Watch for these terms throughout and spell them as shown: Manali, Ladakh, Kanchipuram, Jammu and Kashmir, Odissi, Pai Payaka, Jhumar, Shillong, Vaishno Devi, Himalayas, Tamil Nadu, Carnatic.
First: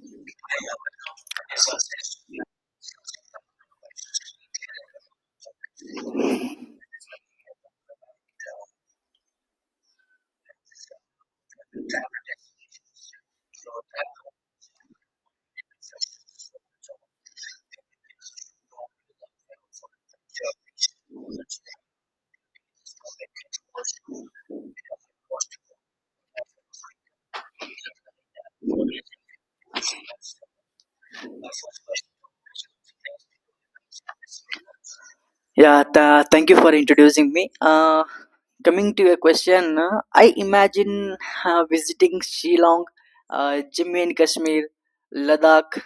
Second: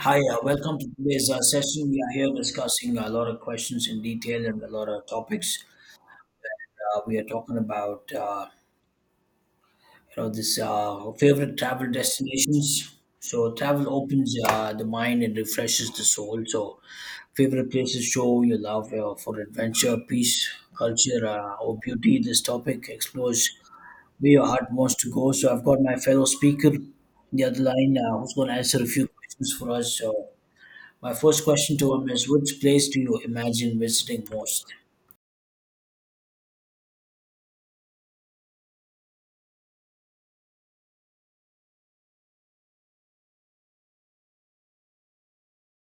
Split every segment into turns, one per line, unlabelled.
Hi, welcome to today's session. We are here discussing a lot of questions in detail and a lot of topics. We are talking about this favorite travel destinations. So travel opens the mind and refreshes the soul. So favorite places show your love for adventure, peace, culture, or beauty. This topic explores where your heart wants to go. So I've got my fellow speaker on the other line, who's going to answer a few questions for us. So my first question to him is, which place do you imagine visiting most?
Yeah, tha Thank you for introducing me. Coming to your question, I imagine visiting Shillong, Jammu and Kashmir, Ladakh,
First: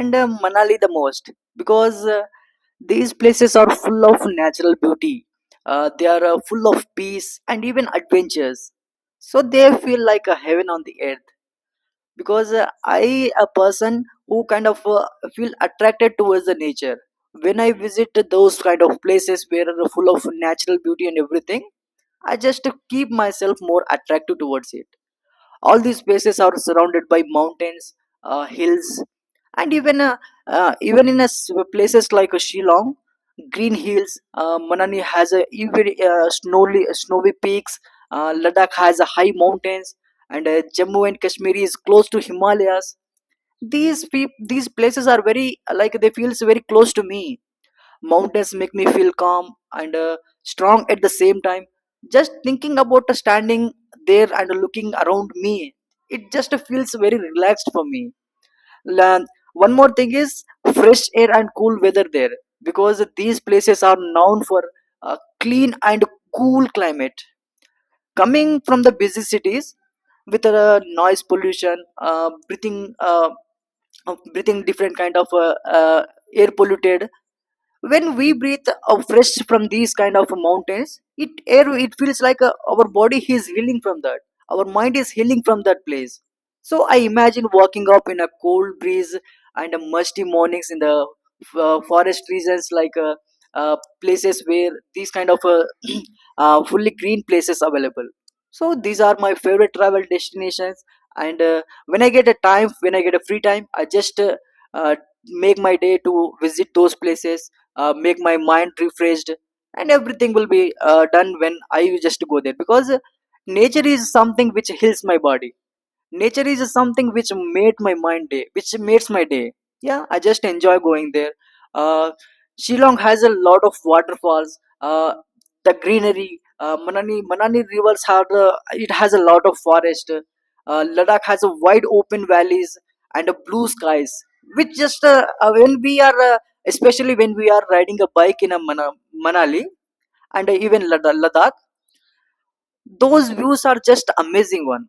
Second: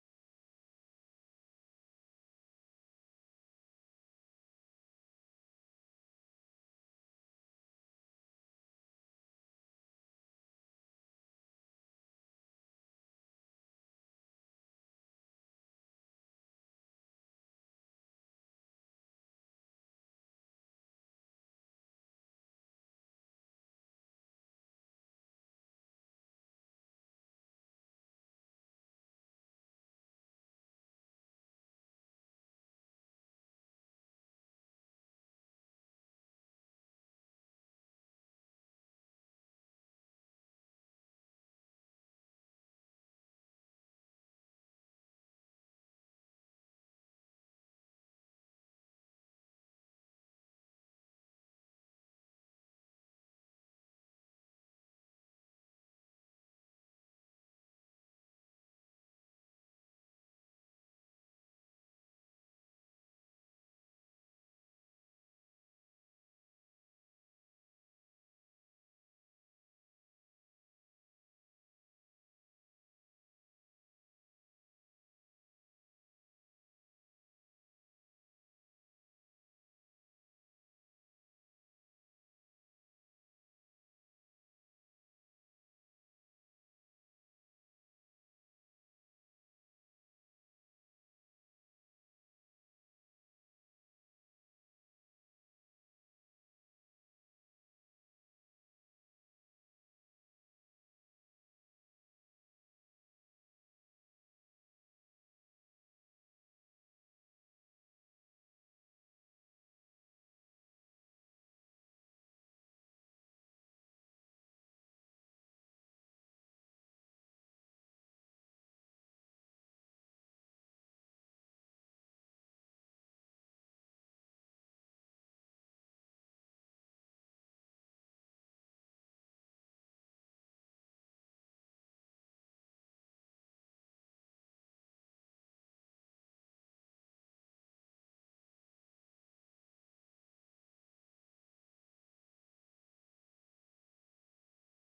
and Manali the most because these places are full of natural beauty. They are full of peace and even adventures. So they feel like a heaven on the earth, because I a person who kind of feel attracted towards the nature. When I visit those kind of places where are full of natural beauty and everything, I just keep myself more attractive towards it. All these places are surrounded by mountains, hills, and even even in a s places like Shillong, green hills. Manani has a even snowy peaks. Ladakh has a high mountains, and Jammu and Kashmir is close to Himalayas. These places are very like they feels very close to me. Mountains make me feel calm and strong at the same time. Just thinking about standing there and looking around me, it just feels very relaxed for me. La- One more thing is fresh air and cool weather there, because these places are known for a clean and cool climate. Coming from the busy cities with noise pollution, breathing different kind of air polluted. When we breathe a fresh from these kind of mountains, it air it feels like our body is healing from that, our mind is healing from that place. So I imagine walking up in a cold breeze and a musty mornings in the forest regions like uh, places where these kind of fully green places available. So these are my favorite travel destinations. And when I get a time when I get a free time, I just uh, make my day to visit those places, make my mind refreshed, and everything will be done when I just go there, because nature is something which heals my body. Nature is something which made my mind day which makes my day. Yeah, I just enjoy going there. uh Shillong has a lot of waterfalls. The greenery. Manani rivers have the, it has a lot of forest. Ladakh has a wide open valleys and a blue skies, which just when we are especially when we are riding a bike in a Manali, and even Ladakh. Those views are just amazing one.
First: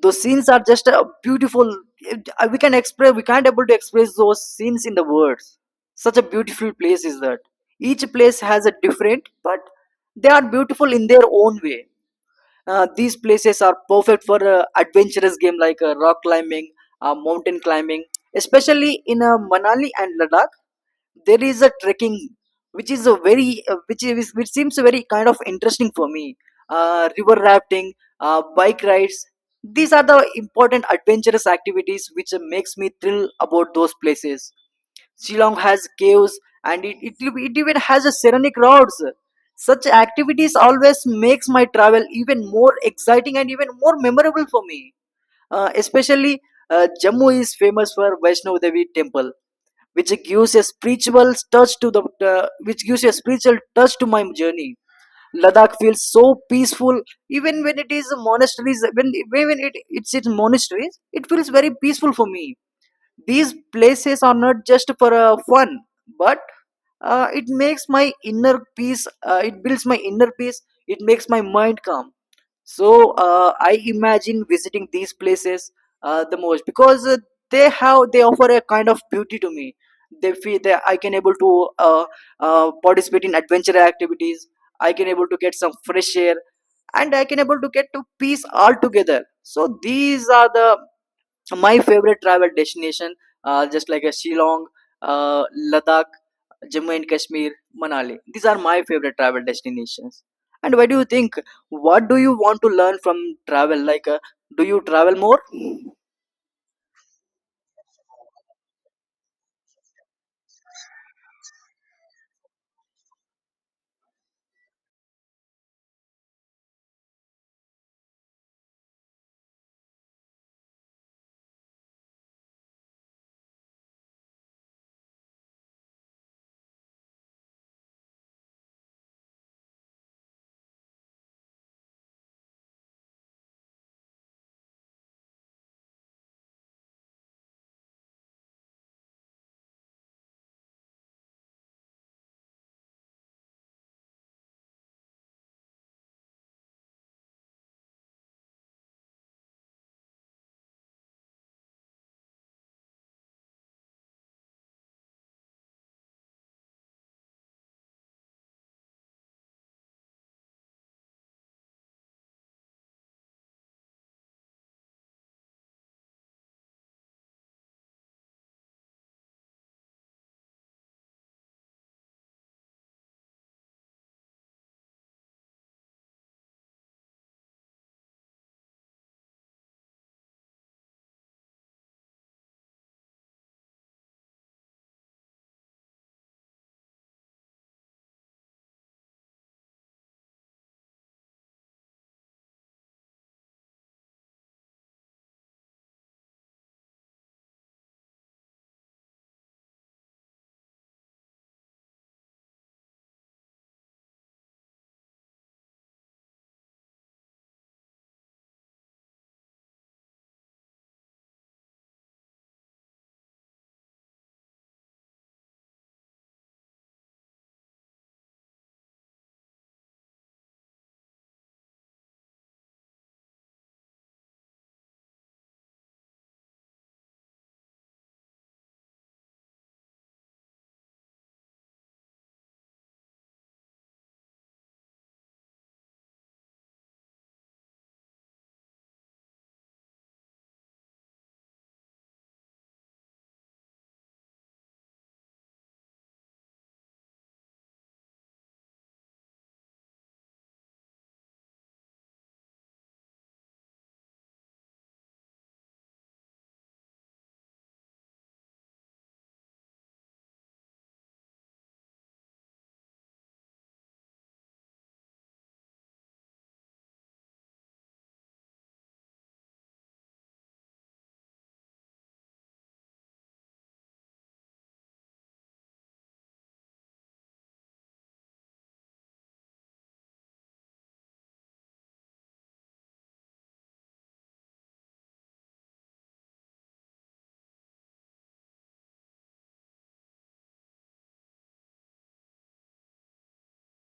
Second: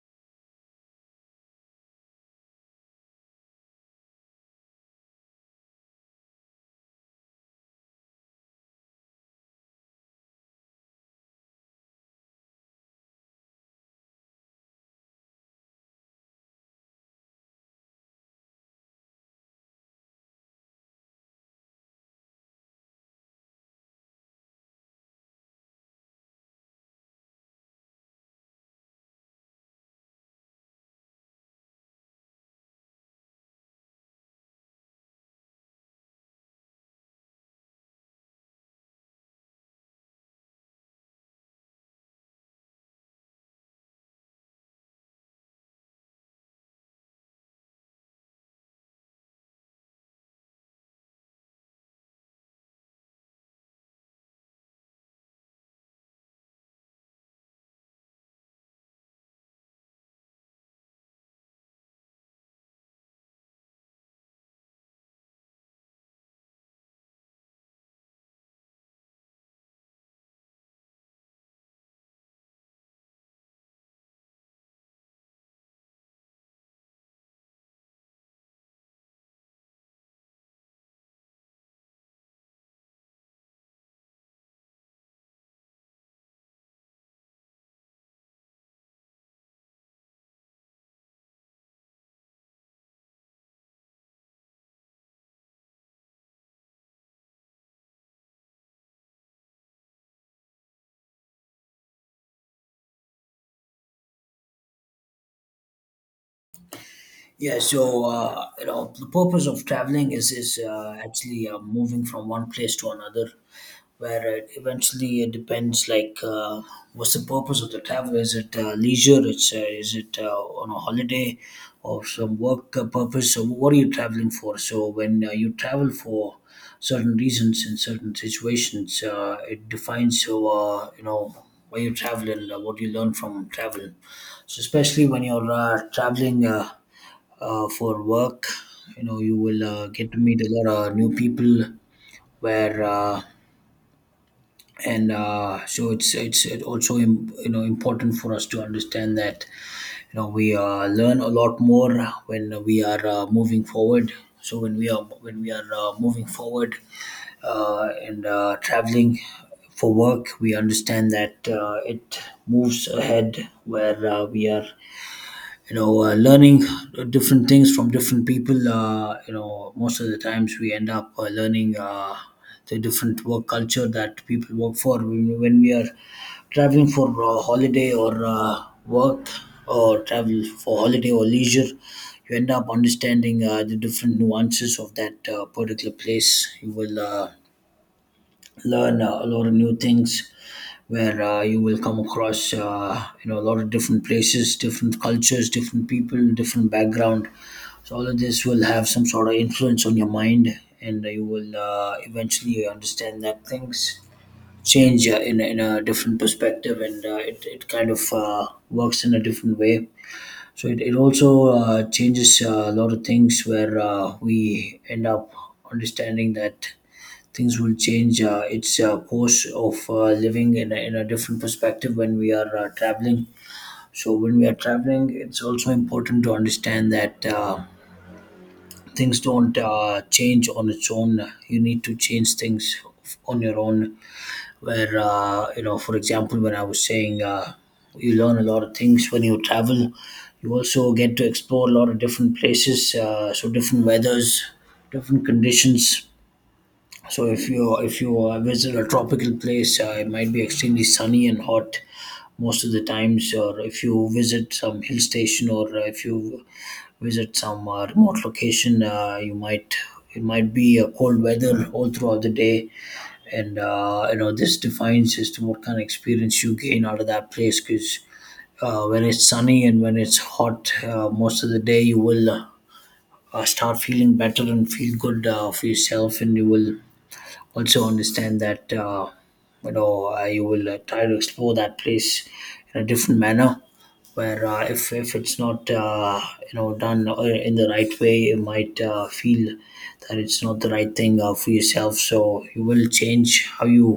Those scenes are just beautiful. We can't able to express those scenes in the words. Such a beautiful place is that. Each place has a different, but they are beautiful in their own way. These places are perfect for adventurous game like rock climbing, mountain climbing, especially in Manali and Ladakh. There is a trekking which is a very which seems very kind of interesting for me. River rafting, bike rides, these are the important adventurous activities which makes me thrill about those places. Shillong has caves and it even has a serenic roads. Such activities always makes my travel even more exciting and even more memorable for me. Especially Jammu is famous for Vaishno Devi temple, which gives a spiritual touch to the which gives a spiritual touch to my journey. Ladakh feels so peaceful, even when it is monasteries. When it's in monasteries, it feels very peaceful for me. These places are not just for fun, but it makes my inner peace. It builds my inner peace. It makes my mind calm. So I imagine visiting these places the most because they offer a kind of beauty to me. They feel that I can able to participate in adventure activities. I can able to get some fresh air, and I can able to get to peace altogether. So these are the my favorite travel destination. Just like a Shillong, uh, Ladakh, Jammu and Kashmir, Manali. These are my favorite travel destinations. And what do you think? What do you want to learn from travel? Like, do you travel more?
Yeah, so you know the purpose of traveling is actually moving from one place to another, where it eventually it depends like, what's the purpose of the travel? Is it leisure? It's is it on a holiday or some work purpose? So what are you traveling for? So when you travel for certain reasons in certain situations, it defines so you know why you travel and what you learn from travel. So especially when you're traveling, for work. You know, you will get to meet a lot of new people where, and so it's it also you know important for us to understand that you know we learn a lot more when we are moving forward. So when we are moving forward and traveling for work, we understand that it moves ahead where we are, you know, learning different things from different people. You know, most of the times we end up learning the different work culture that people work for when we are traveling for holiday or work, or travel for holiday or leisure, you end up understanding the different nuances of that particular place. You will learn a lot of new things, where you will come across, you know, a lot of different places, different cultures, different people, different background. So all of this will have some sort of influence on your mind, and you will eventually understand that things change in a different perspective, and it, it kind of works in a different way. So it also changes a lot of things, where we end up understanding that things will change. It's a course of living in a different perspective when we are traveling. So when we are traveling, it's also important to understand that things don't change on its own. You need to change things on your own. Where, you know, for example, when I was saying. You learn a lot of things when you travel. You also get to explore a lot of different places, so different weathers, different conditions. So if you visit a tropical place, it might be extremely sunny and hot most of the times. Or if you visit some hill station, or if you visit some remote location, you might it might be cold weather all throughout the day, and you know this defines as to what kind of experience you gain out of that place. Because when it's sunny and when it's hot, most of the day you will start feeling better and feel good for yourself, and you will also understand that you will try to explore that place in a different manner, where if it's not done in the right way, you might feel that it's not the right thing for yourself. So you will change how you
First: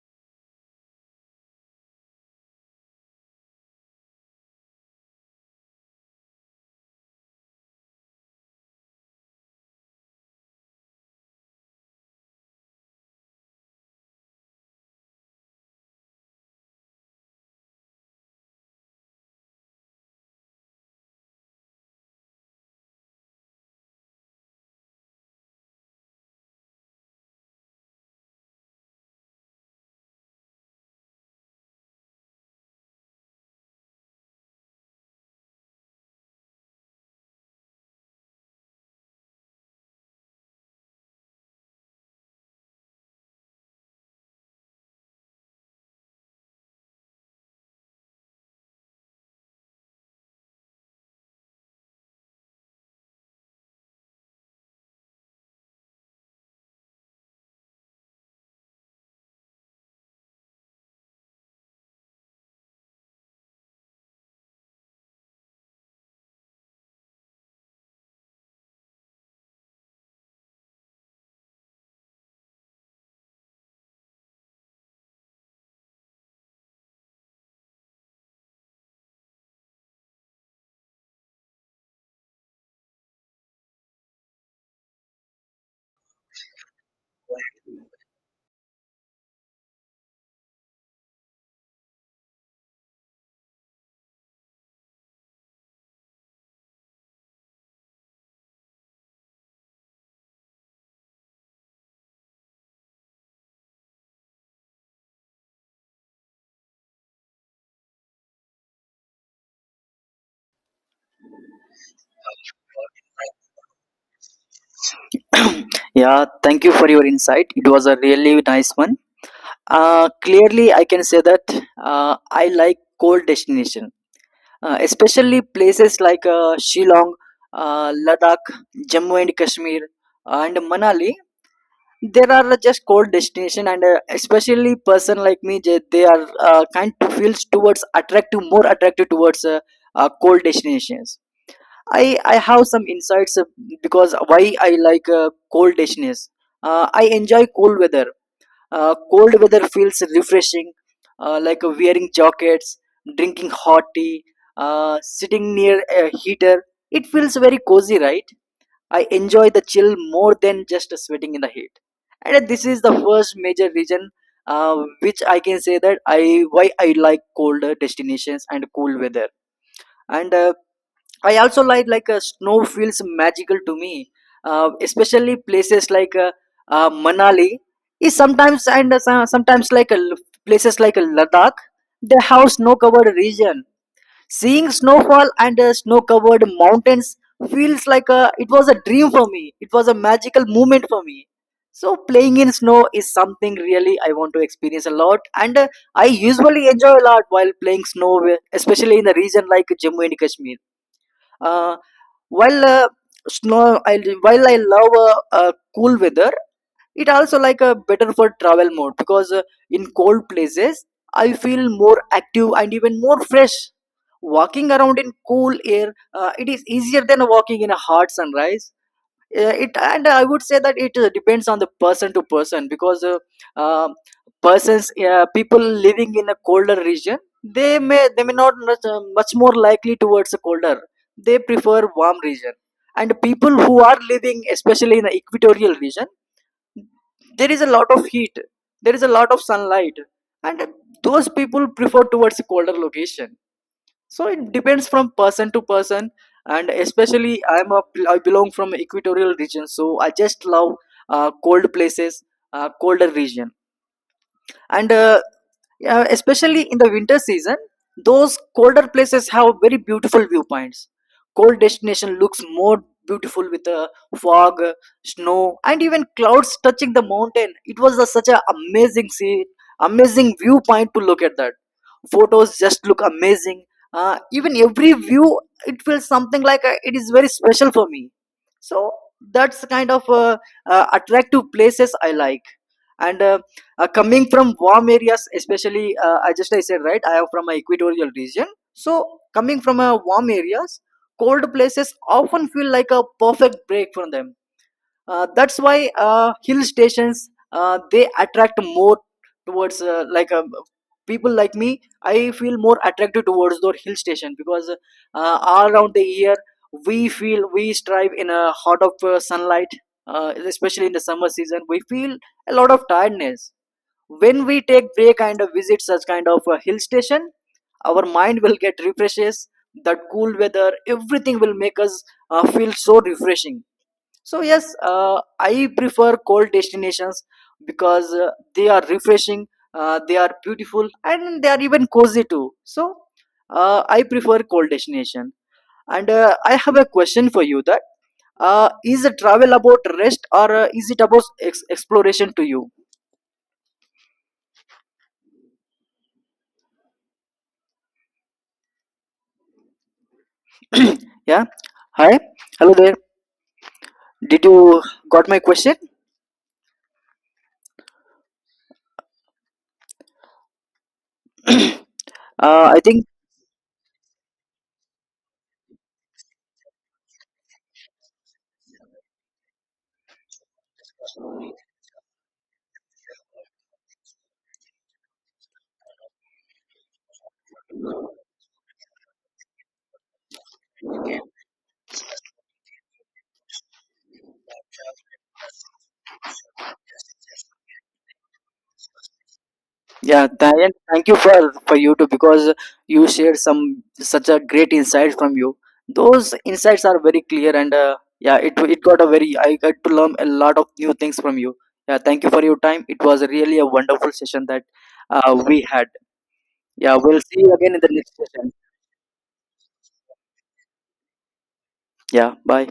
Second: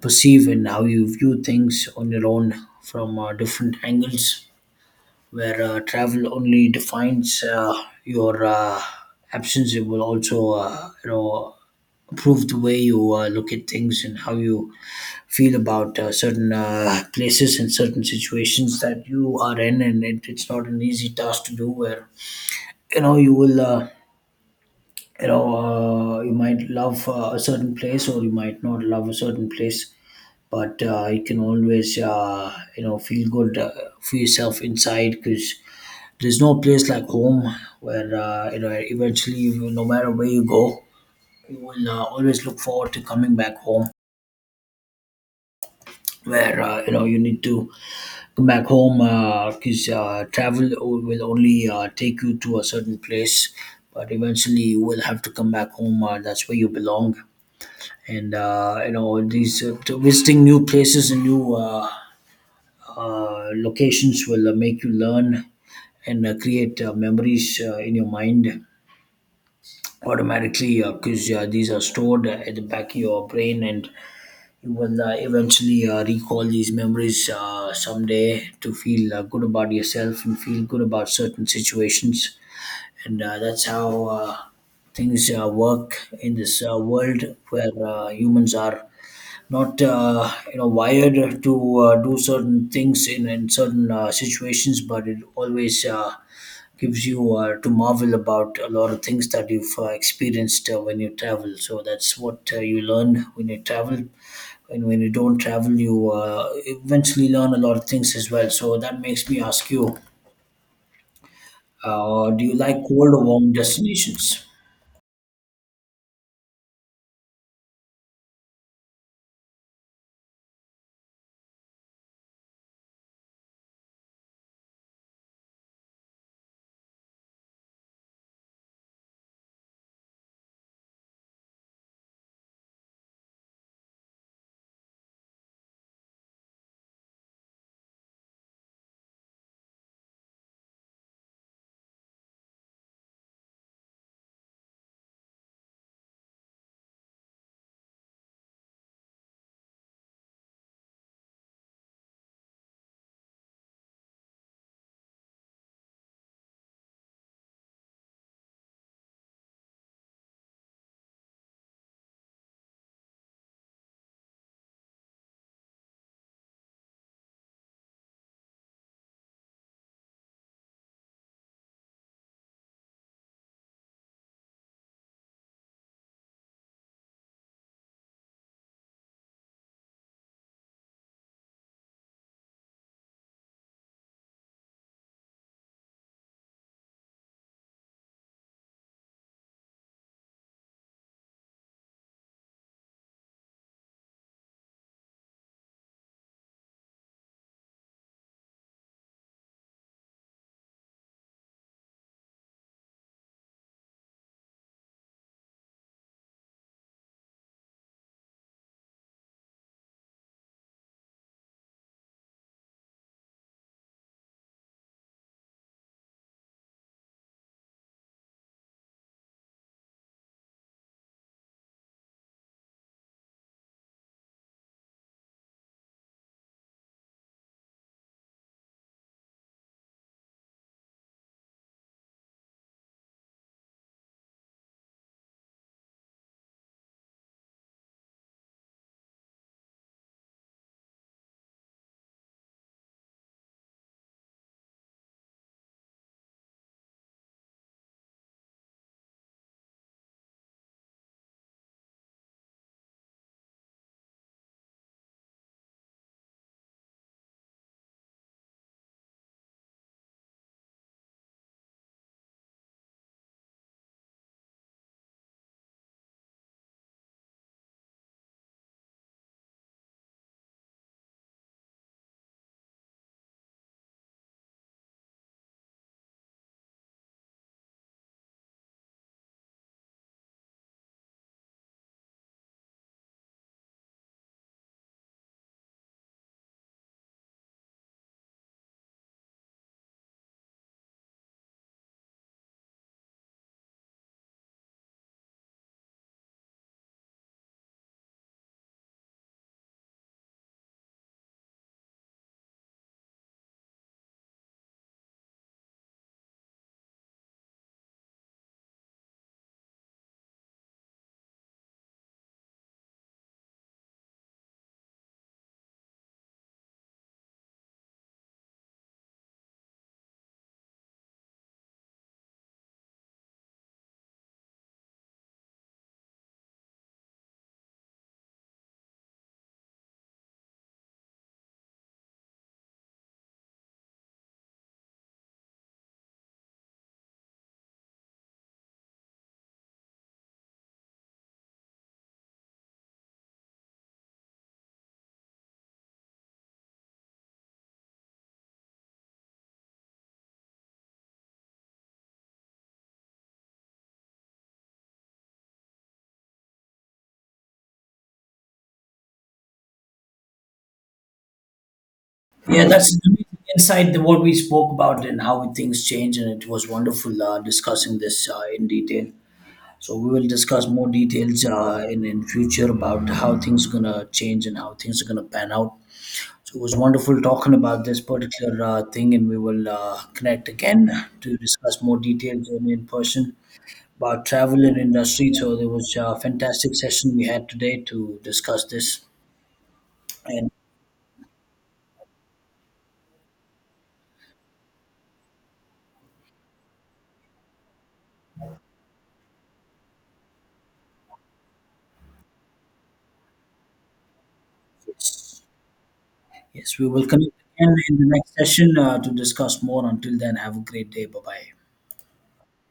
perceive and how you view things on your own from different angles, where travel only defines your absence. It will also improve the way you look at things and how you feel about certain places and certain situations that you are in, and it, it's not an easy task to do, where you know you will you might love a certain place or you might not love a certain place, but you can always feel good for yourself inside, because there's no place like home, where eventually you, no matter where you go, you will always look forward to coming back home, where you need to come back home because travel will only take you to a certain place, but eventually you will have to come back home. That's where you belong. And these to visiting new places and new locations will make you learn and create memories in your mind automatically, because these are stored at the back of your brain, and you will eventually recall these memories someday to feel good about yourself and feel good about certain situations. And that's how things work in this world, where humans are not wired to do certain things in certain situations, but it always gives you to marvel about a lot of things that you've experienced when you travel. So that's what you learn when you travel, and when you don't travel you eventually learn a lot of things as well. So that makes me ask you, do you like cold or warm destinations?
Yeah, thank you for your insight. It was a really nice one. Clearly, I can say that I like cold destination, especially places like Shillong, Ladakh, Jammu and Kashmir, and Manali. There are just cold destination, and especially person like me, they are kind to feels towards attractive more attractive towards cold destinations. I have some insights, because why I like cold destinations. I enjoy cold weather. Cold weather feels refreshing, like wearing jackets, drinking hot tea, sitting near a heater. It feels very cozy, right? I enjoy the chill more than just sweating in the heat. And this is the first major reason which I can say that I why I like colder destinations and cool weather. And I also like snow feels magical to me, especially places like Manali. Is sometimes, and sometimes places like Ladakh, they have snow covered region. Seeing snowfall and snow-covered mountains feels like a, it was a dream for me. It was a magical moment for me. So playing in snow is something really I want to experience a lot, and I usually enjoy a lot while playing snow, especially in the region like Jammu and Kashmir. Uh, while snow, I, while I love cool weather, it also like a better for travel mode, because in cold places I feel more active and even more fresh, walking around in cool air. It is easier than walking in a hot sunrise. It and I would say that it depends on the person to person, because uh, persons people living in a colder region, they may not much, much more likely towards a colder, they prefer warm region. And people who are living especially in the equatorial region, there is a lot of heat, there is a lot of sunlight, and those people prefer towards colder location. So it depends from person to person. And especially I belong from equatorial region, so I just love cold places, colder region. And especially in the winter season, those colder places have very beautiful viewpoints. Cold destination looks more beautiful with the fog, snow, and even clouds touching the mountain. It was a, such an amazing scene, amazing viewpoint to look at that. Photos just look amazing. Even every view, it feels something like it is very special for me. So that's the kind of attractive places I like. And coming from warm areas, especially, I said right, I am from a equatorial region. So coming from warm areas, cold places often feel like a perfect break from them. That's why hill stations they attract more towards people like me. I feel more attracted towards those hill station because all around the year we feel we strive in a hot of sunlight, especially in the summer season. We feel a lot of tiredness when we take break and visit such kind of a hill station. Our mind will get refreshes. That cool weather, everything will make us feel so refreshing. So yes, I prefer cold destinations because they are refreshing, they are beautiful, and they are even cozy too. So I prefer cold destination. And I have a question for you: that is the travel about rest, or is it about exploration to you? Yeah. Hi. Hello there. Did you got my question?
Yeah,
I
that's an
think
amazing insight to what we spoke about and how things change. And it was wonderful discussing this in detail. So we will discuss more details in future about how things are gonna change and how things are gonna pan out. So it was wonderful talking about this particular thing, and we will connect again to discuss more details in person about travel and industry. So there was a fantastic session we had today to discuss this,
Yeah,
and
Dayan, thank you for you too, because you shared some such a great insights from you. Those insights are very clear, and yeah, it got a very I got to learn a lot of new things from you. Yeah, thank you for your time. It was really a wonderful session that we had.
yes, we
Yeah,
will
we'll
connect
see you
again
again in the
in the
next
next
session.
session to discuss more. Until then, have a great day. Bye bye.
Yeah, bye.